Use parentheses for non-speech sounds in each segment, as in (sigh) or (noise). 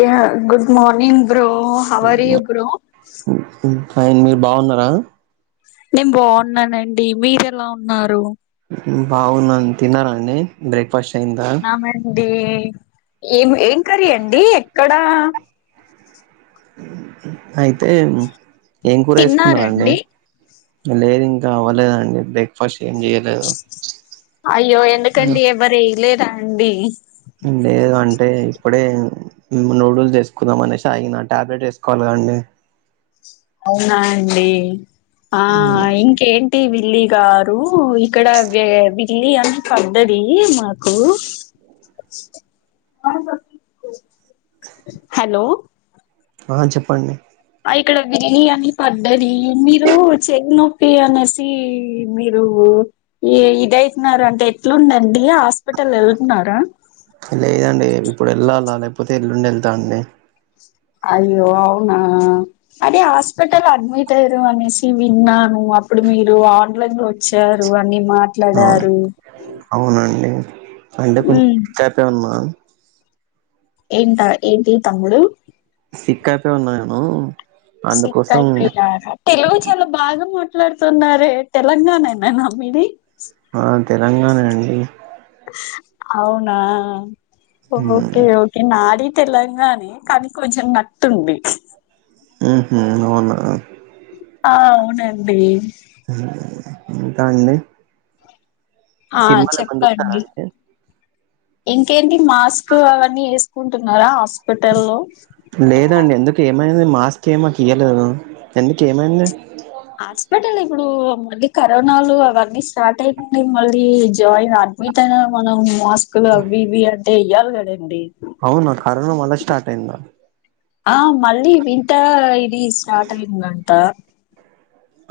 య good morning bro how are you bro fine మీరు బాగున్నారా నేను బాగున్నానండి మీరు ఎలా ఉన్నారు బాగున్నాను తిన్నారా అండి బ్రేక్ ఫాస్ట్ ఆమెది ఏం ఏం కర్రీ అండి ఎక్కడా అయితే ఏం కూర వేసుకున్నారండి తిన్నారండి లేదు ఇంకా అవ్వలేదండి బ్రేక్ ఫాస్ట్ అయ్యో ఎందుకండి ఎవరు లేదా అండి లేదు అంటే ఇప్పుడే నూడుల్స్ వేసుకుందాం అనేసి ఆగిందంట టాబ్లెట్ వేసుకోవాలి కానీ అన్ని అవునా అండి ఆ ఇంకేంటి వి ల్లీ గారు ఇక్కడ బిల్లీ అని పడ్డది మాకు హలో ఆ చెప్పండి ఇక్కడ బిర్యానీ పడ్డది మీరు చెయ్యి నొప్పి అనేసి మీరు ఇద అవుతున్నారు అంటే ఎట్లుందండి ఆస్ హాస్పిటల్ వెళ్తున్నారా లేదండి ఇప్పుడు వెళ్ళాలా లేకపోతే ఎల్లుండి వెళ్తా అండి అయ్యో అవునా అదే హాస్పిటల్ అడ్మిట్ అయిరు అనేసి విన్నా ను అప్పుడు మీరు ఆన్లైన్ లో వచ్చారు అన్ని అవును మాట్లాడారు అవునండి అంటే కొంచెం ఉమ్ చేపే ఉన్నా ఏంట ఆ ఏంటి తమ్ముడు తిక్కతో ఉన్నాను సిక్కై అయిపొయ్యిల తెలుగు చాలా బాగా మ మాట్లాడుతున్నారురే తెలంగాణ నేనా మీది ఆ తెలంగాణ అండి అవునా ఓకే ఉహు ఓకే నాది తెలంగాణ కానీ కొంచెం నతుంది ఆహ అవునా ఆ అవునండి ఇంకా అండి ఆ సినిమాలు ఏమన్నా చూస్తారా చెప్పండి అండి ఇంకేంటి మాస్క్ అవన్నీ వేసుకుంటున్నారా స్పిటల్లో లేదండి ఎందుకు మాస్క్ మీ మాకీయలేదు ఎందుకు ఏమైంది? హాస్పిటల్ ఇప్పుడు మళ్ళీ కరోనాలు అవన్నీ స్టార్ట్ అయిపోయినాయి. మళ్ళీ జాయిన్ అడ్మిట్ అయిన మనం మాస్కులు అవి ఇవి అంటే ఇయ్యాలి కదండి. అవును కరోనా మళ్ళా స్టార్ట్ అయింది. ఆ మళ్ళీ వింటా ఇది స్టార్ట్ అయింది అంట.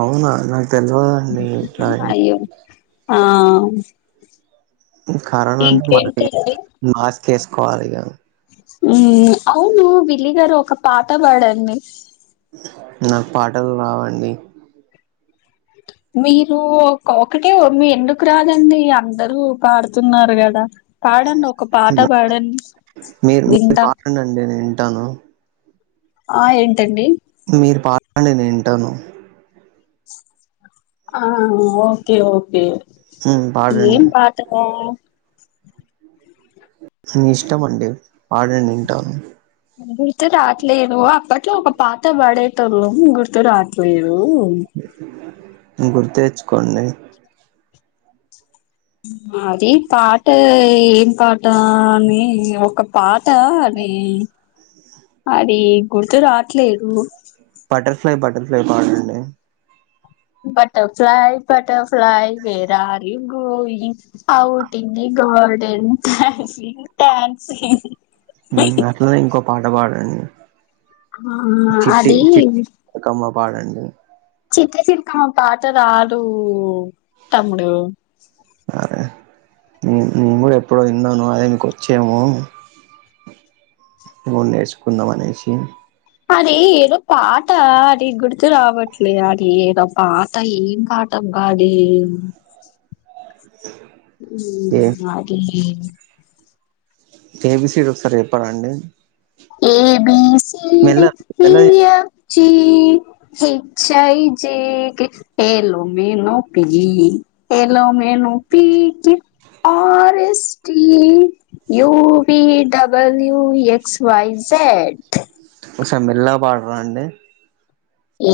అవునా నాకు తెల్వదు ఇట్లాని అయ్యో ఆ కరోనా అంటే మ ఇంకేంటి అండి మాస్క్ వేసుకోవాలి కదా? అవును విల్లీ గారు ఒక పాట పాడండి. నాకు పాటలు రావండి. (inaudible) మీరు ఒకటే మీ ఎందుకు రాదండి అందరూ పాడుతున్నారు కదా? పాడండి ఒక పాట హ్మ్. పాడండి మీరు మీరు వింటా పాడండి నేను వింటాను ఆ ఏంటండి? మీరు పాడండి నేను వింటాను. ఆ ఓకే ఓకే ఉమ్ ఏం పాడండి పాట పాడాలి నీ ఇష్టం అండి పాడండి వింటాను. గుర్తు రావట్లేదు. అప్పట్లో ఒక పాట పాడేటోల్లము గుర్తు రావట్లేదు. ఓ గుర్తుకుతెచ్చుకోండి. అది పాట ఏం పాట అని ఒక పాట అది గుర్తు రాట్లేదు. బటర్ఫ్లై బటర్ఫ్లై పాడండి. Butterfly butterfly where are you going outing garden dancing dancing మ్ అట్లానే ఇంకో పాట పాడండి. ఆ, చిట్టి అది చిలకమ్మ పాడండి. చిట్టి చిలకమ్మ పాట రాదు తమ్ముడు. మ్ హు ఎప్పుడైనా నారాయణకు వచ్చేమో అదే మీకు వచ్చేమో మేము నేర్చుకుందాం అనేసి అది ఏదో పాట. అది గుర్తు రావట్లే, అది ఏదో పాట ఏం పాట. అది (inaudible) ఏ మ్ అది ఎ బి సి డి ఒకసారి చెప్పరా అండి? మెల్ల ఏబిసిడి మెల్లగ E F G H I J K L M N O P L M N O P Q R S T U V W X Y Z. ఒకసారి మెల్లగా పాడరా అండి.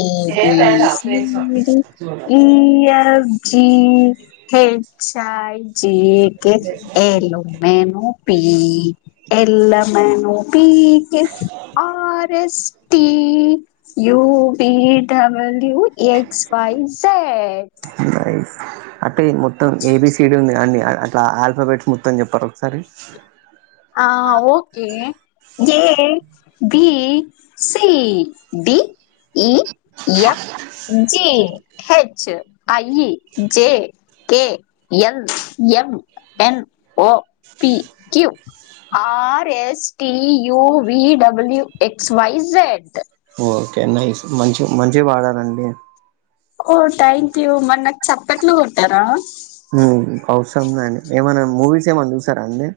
A B C D E F G H H I J K L M N O P L M N O P Q R S T U P W X Y Z nice అంటే మొత్తం ఏబీసిడ ఉంది గదా అన్ని అట్లా ఆల్ఫాబెట్స్ మొత్తం చెప్పార ఒకసారి ఆ okay J B C D E F G H I J K L M N O P Q R S T U V W X Y Z okay nice మంచి మంచిగా పాడారండి ఓ థ్యాంక్ యూ మన్నకి చప్పట్లు కొట్టరా హమ్ అవసరం లెండి ఏమన్నా మూవీస్ ఏమన్నా చూసారా అండి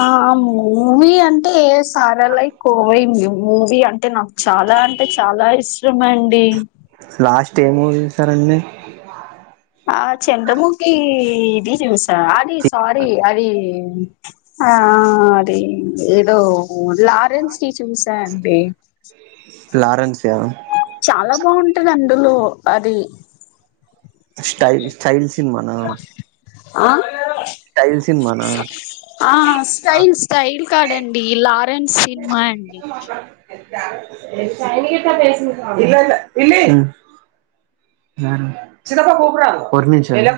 ఆ మూవీ అంటే సారా లై కోవయింది మూవీ అంటే నచ్చ చాలా అంటే చాలా ఇష్టమ అండి లాస్ట్ ఏ మూవీ చూసారండి ఆ చంద్రముఖి ఇది చూసా అది సారీ అది ఆ అది ఏదో లారెన్స్ టీ చూసా అండి లారేన్స్ చాలా బాగుంటది అందులో అది స్టైల్ స్టైల్ సినిమానా ఆ స్టైల్ సినిమానా ఆ స్టైల్ స్టైల్ కాదండి లా ఫ్ర్డ్స్ డ్ సినిమా అండి ఇ ఇల్ ఇలి ఓర్ నిమిషమ్ హ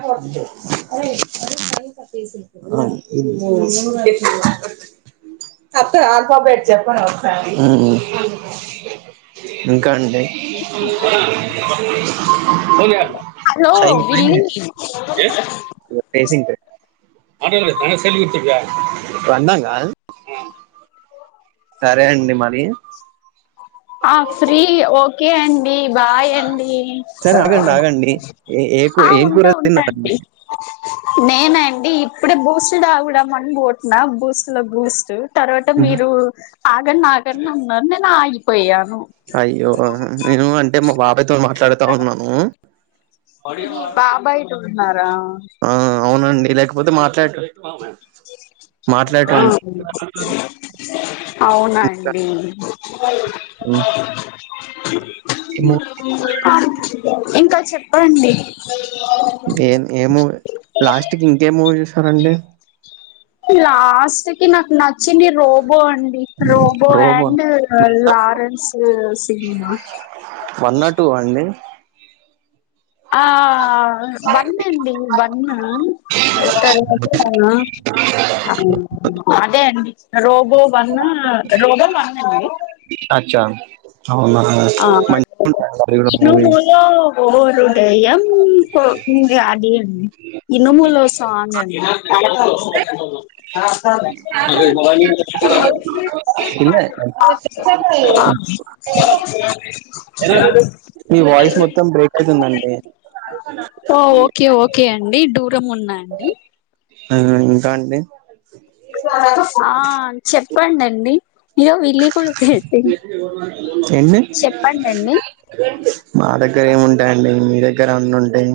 హ అత్త ఆల్ఫబేట్ చెప్పరా ఒకసారి ఇంకా అండి హలో ఫైవ్ విల్లి మినేట్స్ ఎ అడ చలి కుతుక్క వోదాంగా సరే అండి మరి ఆ ఫ్రీ ఓకే అండి బాయ్ అండి సరే ఆగండి ఆగండి ఏ ఏ కూ- ఆ ఏం ఉంటా కూర ఉంటాండి తిన్నారండి నేను అ ఇప్పుడే బూస్ట్డ్ తాగుదాం అని పోతున్నా బూస్ట్ లో బూస్ట్ తర్వాత మీరు ఆగండి ఆగండి అన్నారు నేను ఆగిపోయా అయ్యో నేను అంటే మా బాబాయతో మాట్లాడుతా ఉన్నాను మీ బాబాయ్ తో ఉన్నారా ఆ! అవునండి లేకపోతే మాట్లాడ (inaudible) ఆ అవునండి హ్మ్. ఏ ఇంకా చెప్పండి ఏం ఏ మూవీ లాస్ట్ కి ఇంకే మూవీ చూసారండి లాస్ట్కి నాకునాచ్ నచ్చింది రోబో అండి Robo and Lawrence cinema one అ టూ ఆ అండి ఆ ఆ ఆ వన్ అండి వన్ను ఆ అదే అండి రోబో వన్న్ రోబో వన్నండి అచ్చా అవునా! ఆ మంచిగుంటదండి అది గూడా మూవీ. ఇనుములో ఒక హృదయం పొంగె అది ఉంది ఇనుములో సాంగ్ అది మ ఇల్లే (unintelligible) (unintelligible) (unintelligible) మీ వాయిస్ మొత్తం బ్రేక్ అయితుందండి. ఓ ఓకే ఓకే అండి దూరం ఉన్నా అండి ఆ ఇంకా అండి ఆ చెప్పండండి ఇగో విల్లి కూడా పెట్టిండు ఎన్ని చెప్పండండి రెండు మా దగ్గర ఏముంటాయండి మీ దగ్గరే అన్ని ఉండు ఉంటాయి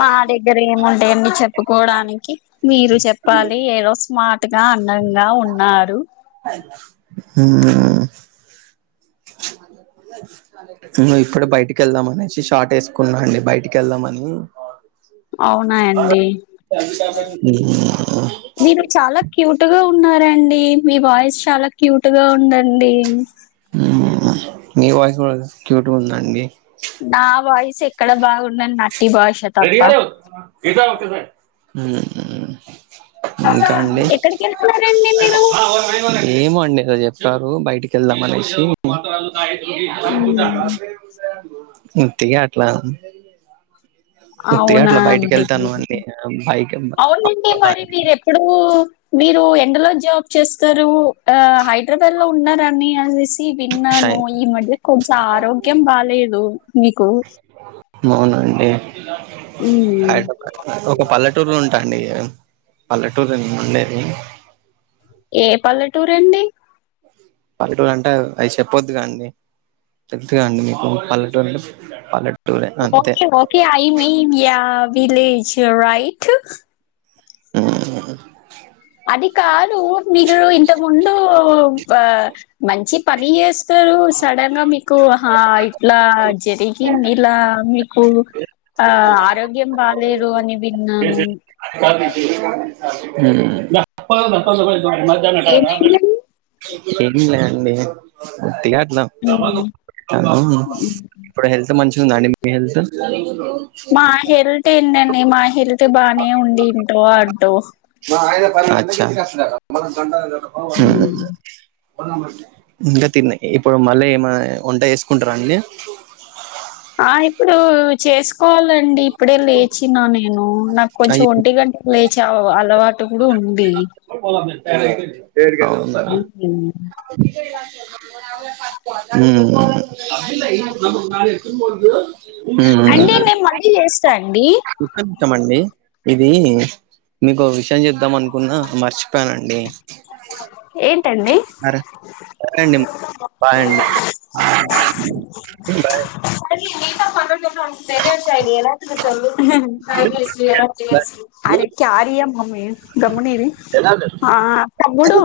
మా దగ్గర ఏము ఉంటాయండీ చెప్పుకోవడానికి మీరు చెప్పాలి ఏ రోజు స్మార్ట్ అంతగా అందంగా ఉన్నారు. ఉమ్ నువ్వు ఇప్పుడు బయటికి వెళ్దామనేసి షార్ట్ వేసుకున్నా అండి బయటికి వెళ్దామని ఉమ్ అవునా అండి మీరు చాలా క్యూట్ గా ఉన్నారండి మీ వాయిస్ చాలా క్యూట్గా ఉందండి ఉమ్ మీ వాయిస్ కూడా క్యూట్గా ఉంది అండి. నా వాయిస్ ఎక్కడ బాగున్నది నత్తి భాష తప్ప ఉమ్ హుమ్ ఇంకా అండి ఎక్కడికి వెళ్తున్నారండి మీరు ఏమో అండి ఈ రోజు కాదు బయటికి వెళ్దామనేసి ఉత్తిగా అట్లా ఉత్తిగా అవునా అట్లా బయటికి అండి వెళ్తాను అండి బైక్ అవునండి మరి మీరూ ఎప్పుడూ మీరు ఎండలో జాబ్ చేస్తారు ఆ హైదరాబాద్ లో ఉన్నారాని అనేసి ని విన్నాను ఈ మధ్య కొంచెం ఆరోగ్యం బాలేదు నీకు అవునండి హ్మ్. హైదరాబాద్ ఒక పల్లెటూరు లు అండి పల్లటూరూ లో నేను ఉండేది ఏ పల్లెటూరు అండి పల్లెటూరు అంటే అవి చెప్పొద్దు కాండి తెలుస్ కదా అండి మీకు పల్లెటుర్ పల్లెటూ okay okay I mean ya village right ఉమ్ అది కాదు మీరు ఇంత ముందు ఆ మంచి పని చేస్ సారు సడన్ గా మీకు ఆహా ఇట్లా జరిగింది ఇలా మీ కు ఆ ఆరోగ్యం బాలేదు అని విన్నాను ఉమ్ ఏమైందండి? తెన్లే అండి కొద్దిగా హలో ఉమ్ హలో ఇప్పుడు హెల్త్ మంచిగా ఉందా అండి మీ హెల్త్ మా హెల్త్ ఏంటండి మా హెల్త్ బానే ఉంది ఇటో అటో అచ్చ ఉమ్ ఇంకా తిన్నా ఇప్పుడు మళ్ళీ ఏమ వంట వేసుకుంటారా అండి ఆ ఇప్పుడూ చేసుకోవాలండి. ఇప్పుడే లేచినా నేనూ నాక్ కొంచెం అయి ఒంటి గంటకు లేచే అలవాటు కూడా ఉంద్ అవునా హ్ము అండి నేను మళ్ళీ చేస్తా ఉఊ అండి ఒక్క నిమిషమండీ ఇదీ. మీకు ఒక విషయం చేప్ద్దాం అనుకున్నా మర్చిపోయానండి. ఏం అరే సరే అండి బాయ్ అండి. బాయ్ త ప (inaudible) ఎ అర ఆర్ మమ (inaudible) గమ్మునీది ఆ తమ్ముడూ